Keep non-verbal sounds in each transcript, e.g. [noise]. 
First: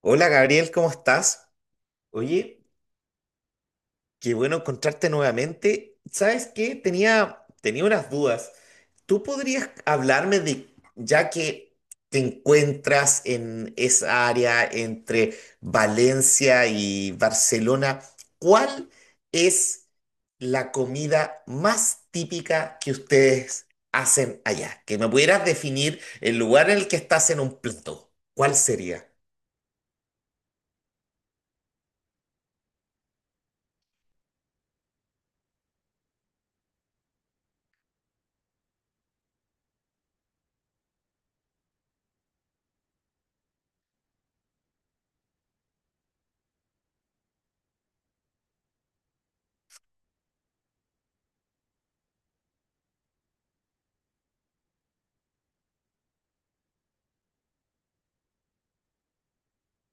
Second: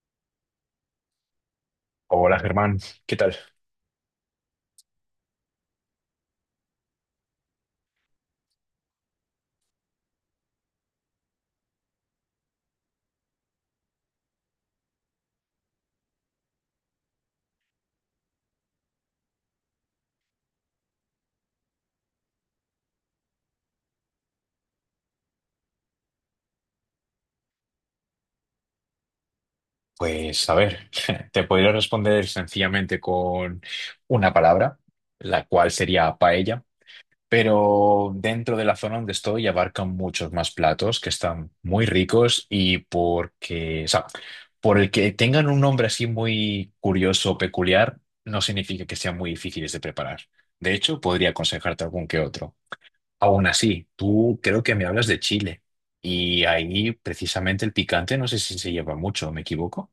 Hola Gabriel, ¿cómo estás? Hola Oye, Germán, ¿qué tal? qué bueno encontrarte nuevamente. ¿Sabes qué? Tenía unas dudas. ¿Tú podrías hablarme de, ya que te encuentras en esa área entre Valencia y Barcelona, cuál es la comida más típica que ustedes hacen allá? Que me pudieras definir el lugar en el que estás en un plato. ¿Cuál sería? Pues a ver, [laughs] te podría responder sencillamente con una palabra, la cual sería paella, pero dentro de la zona donde estoy abarcan muchos más platos que están muy ricos y porque, o sea, por el que tengan un nombre así muy curioso peculiar, no significa que sean muy difíciles de preparar. De hecho, podría aconsejarte algún que otro. Aún así, tú creo que me hablas de Chile y ahí precisamente el picante no sé si se lleva mucho, ¿me equivoco?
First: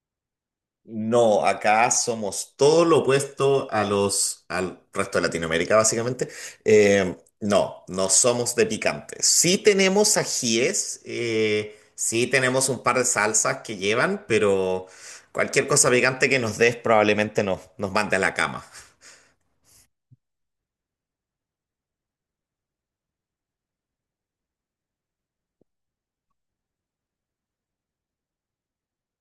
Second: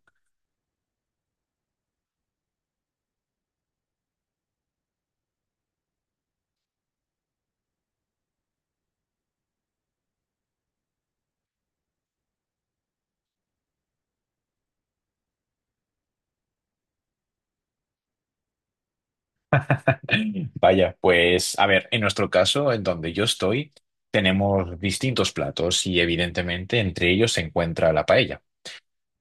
No, acá somos todo lo opuesto a al resto de Latinoamérica, básicamente. No, no somos de picante. Sí tenemos ajíes, sí tenemos un par de salsas que llevan, pero cualquier cosa picante que nos des probablemente nos mande a la cama. Vaya, pues a ver, en nuestro caso, en donde yo estoy, tenemos distintos platos y evidentemente entre ellos se encuentra la paella.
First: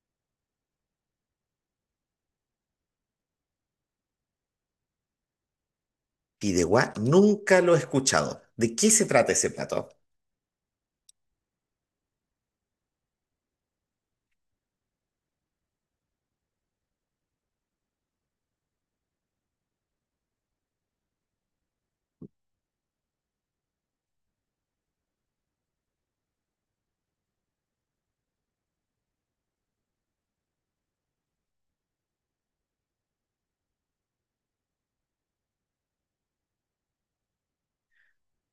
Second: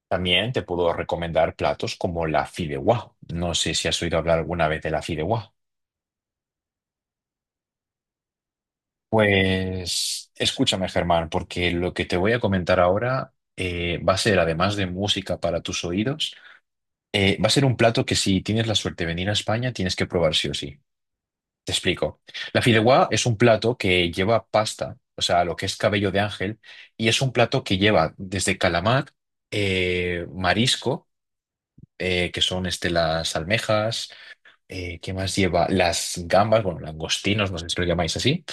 También te puedo recomendar platos como la fideuá. No sé si has oído hablar alguna vez de la fideuá. Fideuá, nunca lo he escuchado. ¿De qué se trata ese plato? Pues escúchame, Germán, porque lo que te voy a comentar ahora va a ser, además de música para tus oídos. Va a ser un plato que si tienes la suerte de venir a España, tienes que probar sí o sí. Te explico. La fideuá es un plato que lleva pasta, o sea, lo que es cabello de ángel, y es un plato que lleva desde calamar, marisco, que son este, las almejas, ¿qué más lleva? Las gambas, bueno, langostinos, no sé si lo llamáis así,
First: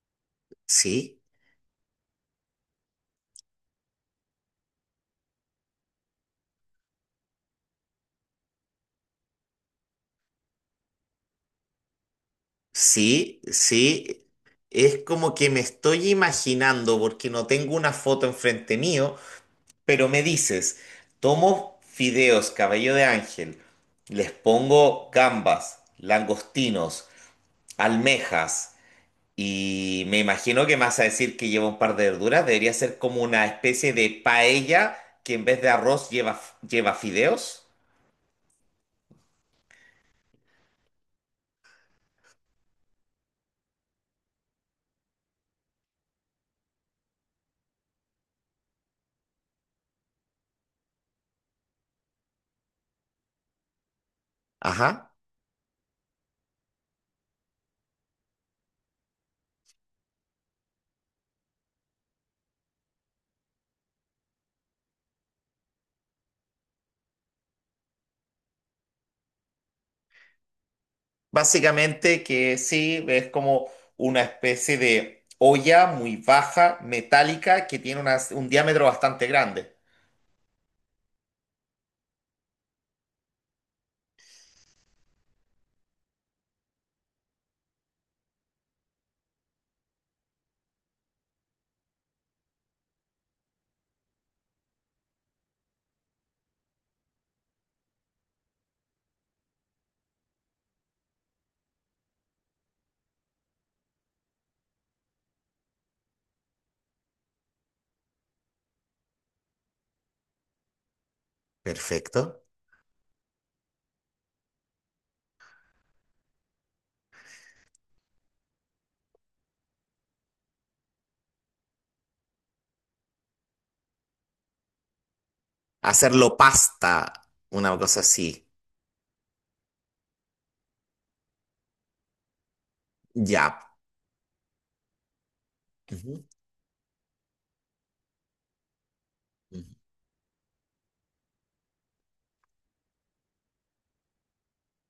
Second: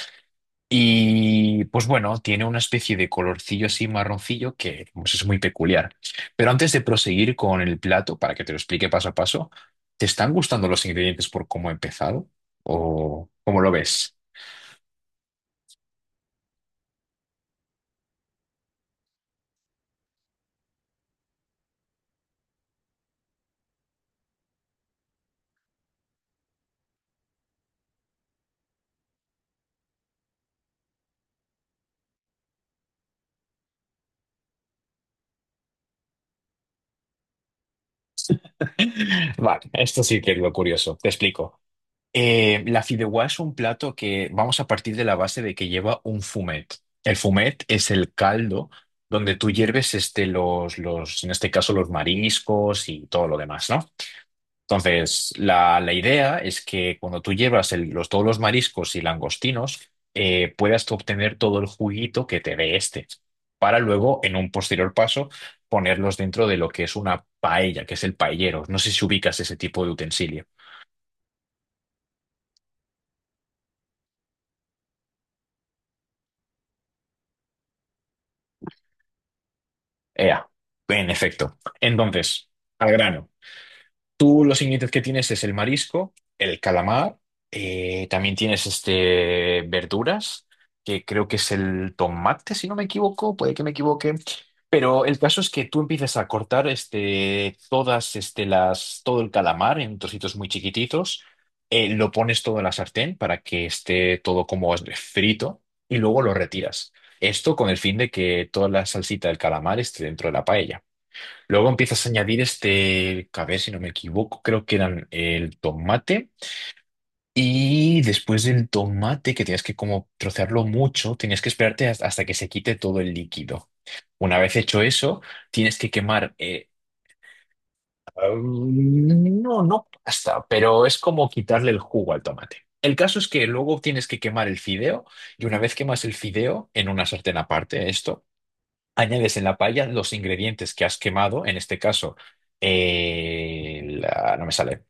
Sí, y pues bueno, tiene una especie de colorcillo así marroncillo que pues, es muy peculiar. Pero antes de proseguir con el plato, para que te lo explique paso a paso, ¿te están gustando los ingredientes por cómo he empezado? ¿O sí, cómo lo ves? sí. Es como que me estoy imaginando, porque no tengo una foto enfrente mío. Pero me dices, tomo fideos cabello de ángel, les pongo gambas, langostinos, almejas y me imagino que me vas a decir que lleva un par de verduras. Debería ser como una especie de paella que en vez de arroz lleva fideos. [laughs] Vale, esto sí que es lo curioso. Te explico. La fideuá es un plato que vamos a partir de la base de que lleva un fumet. El fumet es el caldo donde tú hierves este, en este caso, los mariscos y todo lo demás, ¿no? Ajá. Entonces, la idea es que cuando tú llevas el- los, todos los mariscos y langostinos, puedas tú obtener todo el juguito que te dé este, para luego, en un posterior paso, ponerlos dentro de lo que es una paella, que es el paellero. No sé si ubicas ese tipo de utensilio. Básicamente que sí, es como una especie de olla muy baja, metálica, que tiene un diámetro bastante grande. Ea, en efecto. Entonces, al grano. Tú los ingredientes que tienes es el marisco, el calamar, también tienes este, verduras, que creo que es el tomate, si no me equivoco, puede que me equivoque. Pero el caso es que tú empiezas a cortar este, todas este, las, todo el calamar en trocitos muy chiquititos, lo pones todo en la sartén para que esté todo como frito y luego lo retiras. Esto con el fin de que toda la salsita del calamar esté dentro de la paella. Luego empiezas a Perfecto. añadir este, a ver si no me equivoco, creo que eran el tomate. Y después del tomate, que tenías que como trocearlo mucho, tenías que esperarte has- hasta que se quite todo el líquido. Una vez hecho eso, tienes que quemar, Hacerlo pasta, una cosa así. No, no pasta, pero es como quitarle el jugo al tomate. El caso es que Ya. luego tienes que quemar el fideo y una vez quemas el Ujú, fideo en una sartén aparte, esto. Añades en la ujú. paella los ingredientes que has quemado, en este caso, la- no me sale,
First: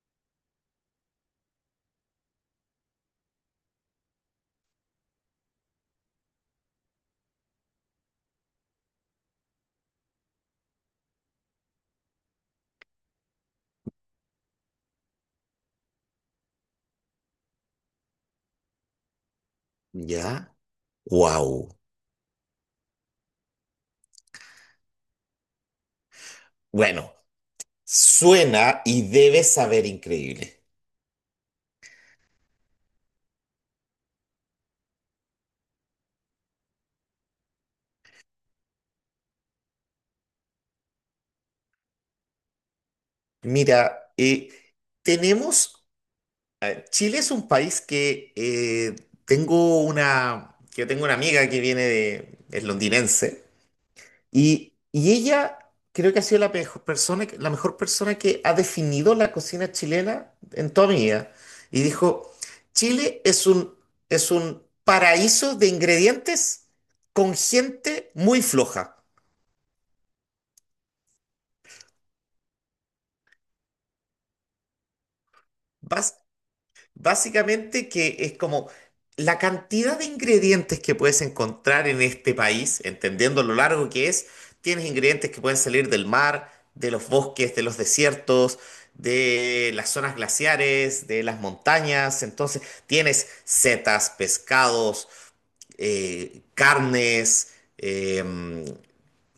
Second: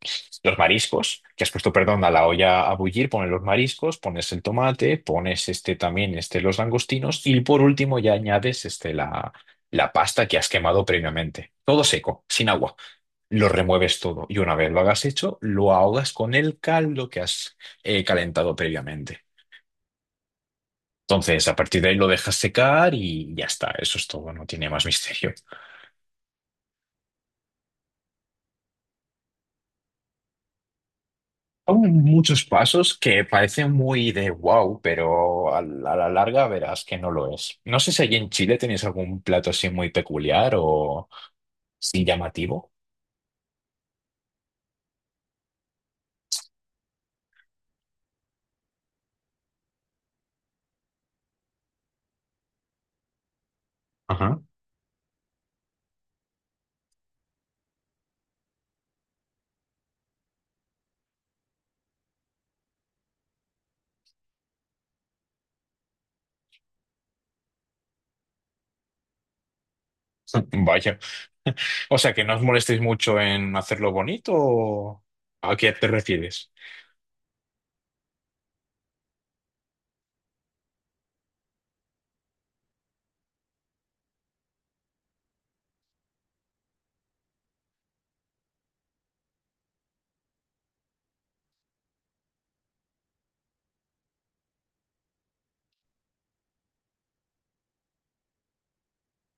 los mariscos, que has puesto, perdón, a la olla a bullir, pones los mariscos, pones el tomate, pones este también, este, los langostinos, y por último ya añades este, la pasta que has quemado previamente. Todo seco, sin agua. Lo remueves todo y una vez lo hagas hecho, lo ahogas con el caldo que has calentado previamente. Ya. Entonces, a Wow. partir de ahí lo dejas secar y ya está. Eso es todo, no tiene más misterio. Bueno, suena y debe saber increíble. Son muchos pasos que parecen muy de wow, pero a a la larga verás que no lo es. No sé si allí en Chile tenéis algún plato así muy peculiar o sin llamativo. Mira, tenemos, Chile es un país que que tengo una amiga que viene de, es londinense. Ajá. Y ella creo que ha sido la mejor persona, la mejor persona que ha definido la cocina chilena en toda mi vida. Y dijo, Chile es es un paraíso de ingredientes con gente muy floja. [laughs] Vaya. O sea, que no os molestéis mucho en hacerlo bonito o... ¿A qué te Vas. refieres? Básicamente que es como la cantidad de ingredientes que puedes encontrar en este país, entendiendo lo largo que es, tienes ingredientes que pueden salir del mar, de los bosques, de los desiertos, de las zonas glaciares, de las montañas. Entonces tienes setas, pescados, carnes. em,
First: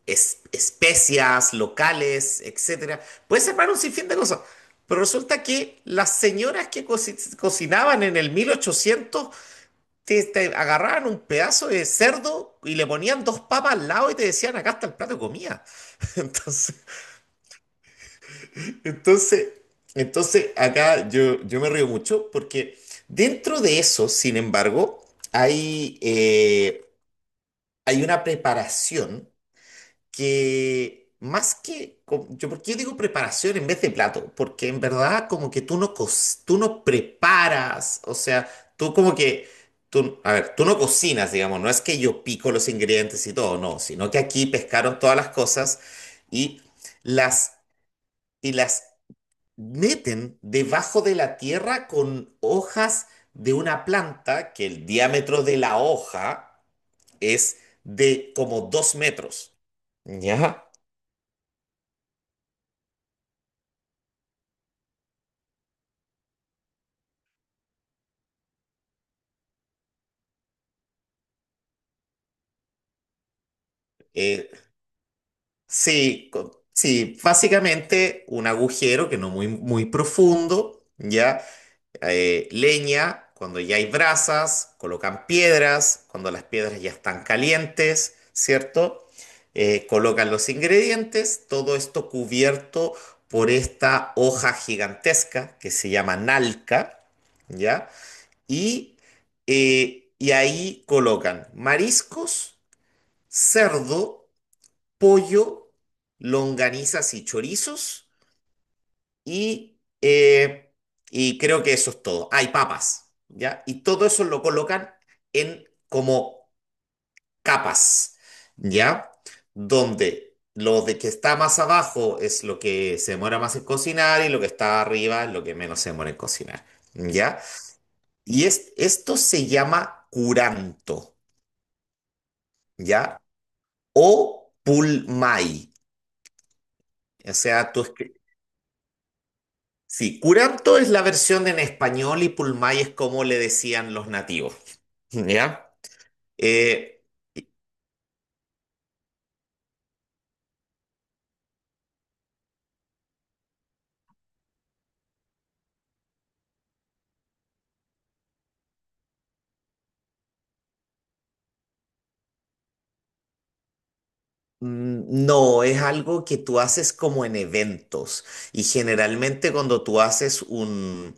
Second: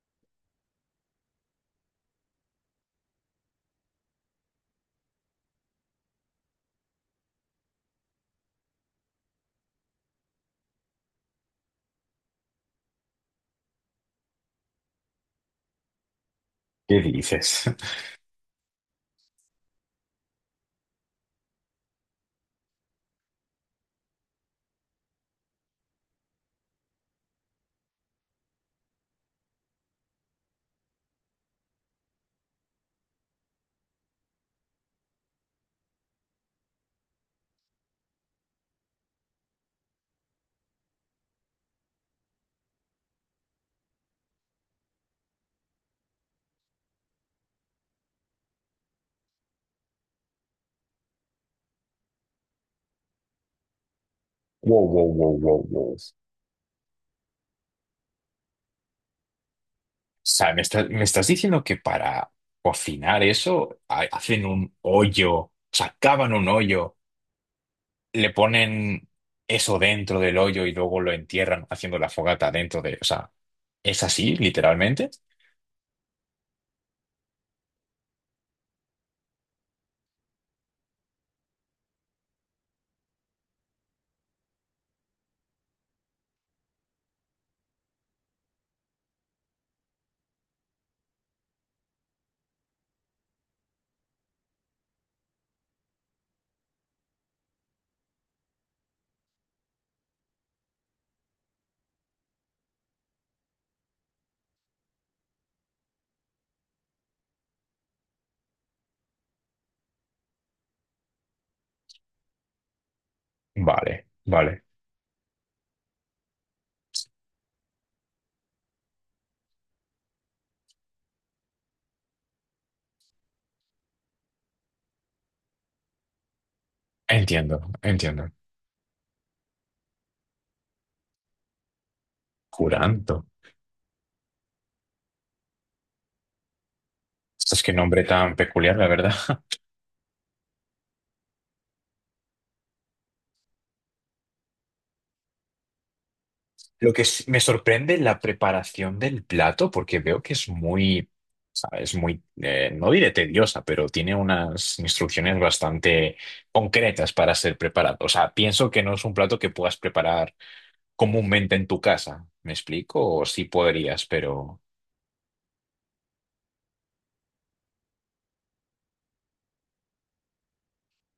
especias locales, etcétera. Puedes armar un sinfín de cosas. Pero resulta que las señoras que cocinaban en el 1800 te agarraban un pedazo de cerdo y le ponían dos papas al lado y te decían, acá está el plato de comida. [laughs] Entonces, ¿Qué dices? [laughs] entonces, entonces, acá yo me río mucho porque dentro de eso, sin embargo, hay, eh, hay una preparación que más que, co- yo, ¿por qué digo preparación en vez de plato? Porque en verdad como que tú no preparas, o sea, tú como que, tú, a ver, tú no cocinas, digamos, no es que yo pico los ingredientes y todo, no, sino que aquí pescaron todas las cosas y las, y las meten debajo de la tierra con hojas de una planta que Wow, el wow, wow, diámetro de wow, la wow. O hoja es de como 2 metros. sea, ¿Ya? Me estás diciendo que para cocinar eso ha- hacen un hoyo, sacaban un hoyo, le ponen eso dentro del hoyo y luego lo entierran haciendo la fogata dentro de... O sea, ¿es así, Eh, literalmente? sí, básicamente un agujero que no muy, muy profundo, ¿ya? Leña, cuando ya hay brasas, colocan piedras, cuando las piedras ya están calientes, ¿cierto? Colocan los ingredientes, todo esto cubierto por esta hoja gigantesca que se llama nalca, ¿ya? Y, y ahí colocan mariscos, cerdo, pollo, longanizas y chorizos. Y, eh, y creo que eso es todo. Hay papas, ¿ya? Y Vale, todo eso lo vale. colocan en como capas, ¿ya? Donde lo de que está más abajo es lo que se demora más en cocinar y lo que está arriba es lo que menos se demora en cocinar, ¿ya? Entiendo, entiendo. Y es, esto se llama curanto, Curanto. ¿ya? O pulmay. O Es que sea, tú, nombre tan peculiar, la verdad. [laughs] Sí, curanto es la versión en español y pulmay es como le decían los nativos, [laughs] ¿ya? Lo que Eh, s- me sorprende es la preparación del plato, porque veo que es muy, ¿sabes? Muy, no diré tediosa, pero tiene unas instrucciones bastante concretas para ser preparado. O sea, pienso que no es un plato que puedas preparar comúnmente en tu casa. ¿Me explico? O sí podrías, pero... no, es algo que tú haces como en eventos y generalmente cuando tú haces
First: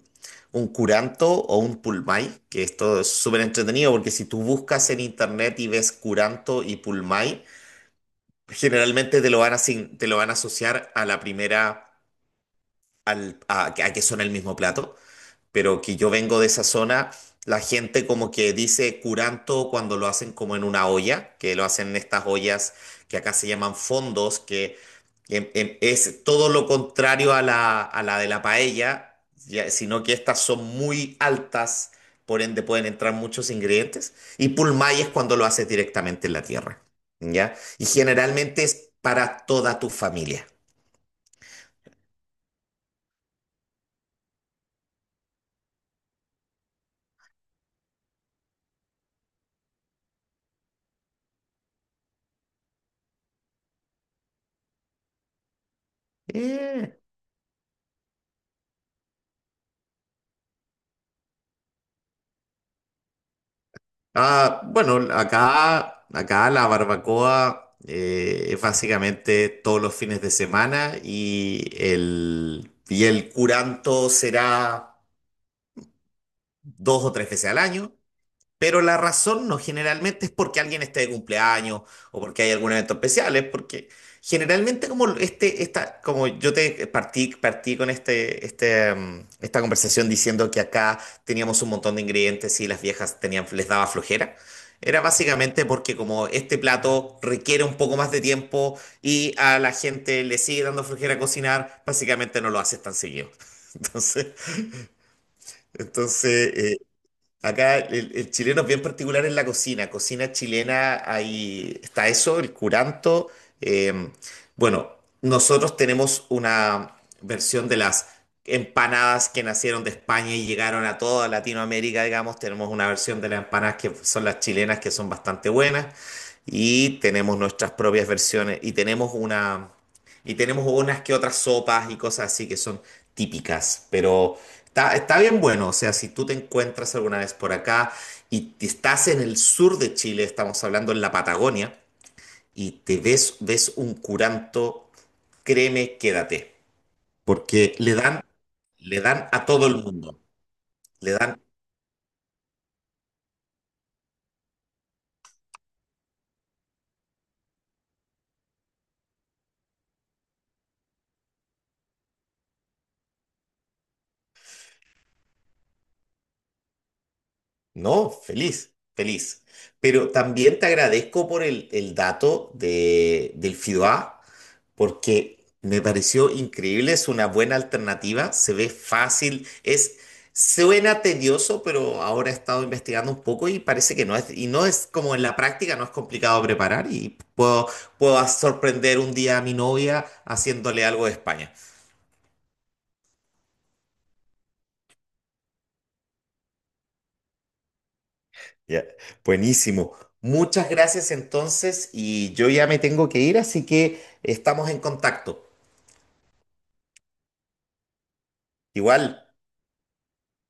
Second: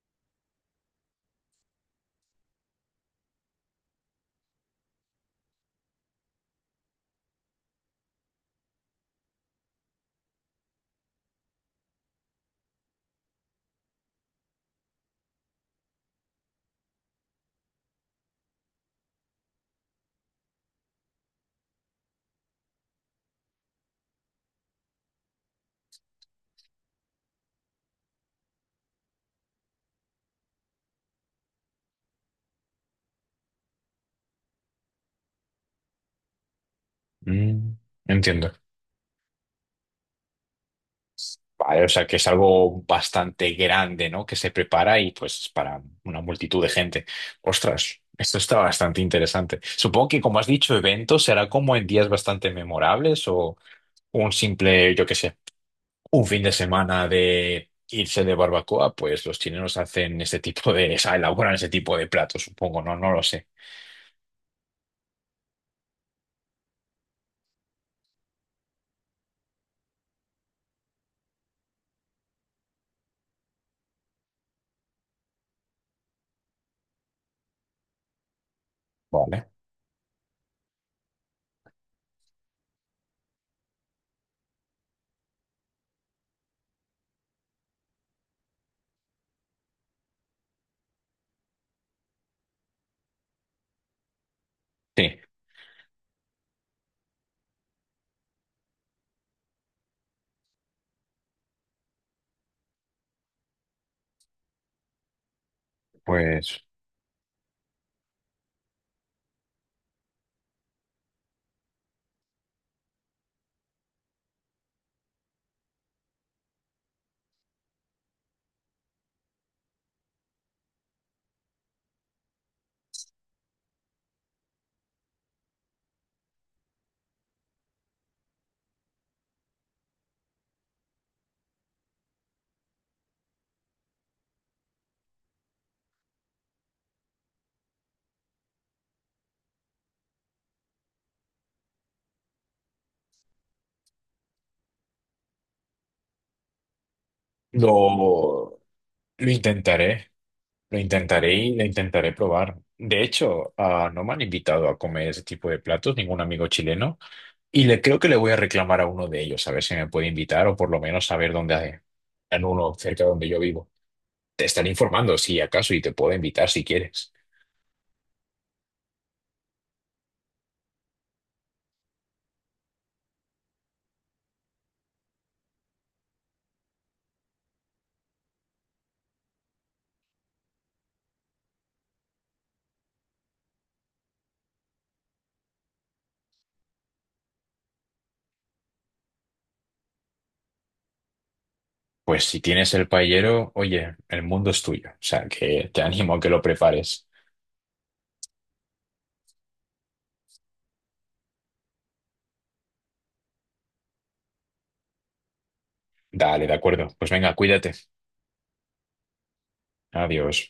un curanto o un pulmay, que esto es súper entretenido porque si tú buscas en internet y ves curanto y pulmay, generalmente te lo van te lo van a asociar a la primera, a que son el mismo plato. Pero que yo vengo de esa zona, la gente como que dice curanto cuando lo hacen como en una olla, que lo hacen en estas ollas que acá se llaman fondos, que es todo lo contrario a a la de la paella, sino que estas son muy altas, por ende pueden entrar muchos ingredientes, y pulmay es cuando lo haces directamente en la tierra, ¿ya? Mm, Y entiendo. generalmente es para toda tu familia. Vale, o sea que es algo bastante grande, ¿no? Que se prepara y pues es para una multitud de gente. Ostras, esto está bastante interesante. Supongo que como has dicho, evento será como en días bastante memorables o un simple, yo qué sé, un fin de Eh, semana de irse de barbacoa, pues los chilenos hacen este tipo de, [laughs] o sea, elaboran ese tipo de platos, supongo, ¿no? No lo sé. Ah, bueno, acá la barbacoa, es básicamente todos los fines de semana y el curanto será 2 o 3 veces al año. Pero la razón Vale. no generalmente es porque alguien esté de cumpleaños o porque hay algún evento especial, es porque generalmente como como yo te partí con esta conversación diciendo que acá teníamos un montón de ingredientes y las viejas tenían, les daba flojera. Era Sí, básicamente porque como este plato requiere un poco más de tiempo y a la gente le sigue dando flojera cocinar, básicamente no lo haces tan seguido. [laughs] Entonces, entonces, pues eh, Acá el chileno es bien particular en la cocina. Cocina chilena, ahí está eso, el curanto. Eh, bueno, nosotros tenemos una versión de las empanadas que nacieron de España y llegaron a toda Latinoamérica, digamos. Tenemos una versión de las empanadas que son las chilenas, que son bastante buenas. Y tenemos nuestras propias versiones. Y tenemos unas que otras sopas y cosas así que son típicas. Pero. Está bien bueno, o sea, si tú te encuentras alguna vez por acá y te estás en el sur de Chile, estamos hablando en la Patagonia, y te ves un curanto, créeme, quédate, porque lo... le dan Lo a todo el intentaré, mundo, lo le intentaré dan, y lo intentaré probar. De hecho, ah, no me han invitado a comer ese tipo de platos, ningún amigo chileno, y le creo que le voy a reclamar a uno de ellos, a ver si me puede invitar o por lo menos saber dónde hay en uno cerca de donde yo vivo. Te estaré informando si acaso y te puedo invitar si quieres. no, feliz, feliz. Pero también te agradezco por el dato del FIDOA, porque me pareció increíble, es una buena alternativa, se ve fácil, es suena tedioso, pero ahora he estado investigando un poco y parece que no es como en la práctica, no es complicado preparar y puedo sorprender un día a mi novia haciéndole algo de España. Pues si tienes el paellero, oye, el mundo es tuyo, o sea que te animo a que lo prepares. Ya, buenísimo. Muchas gracias entonces y yo ya me tengo que ir, así que estamos en contacto. Dale, de acuerdo. Pues venga, cuídate. Igual. Adiós.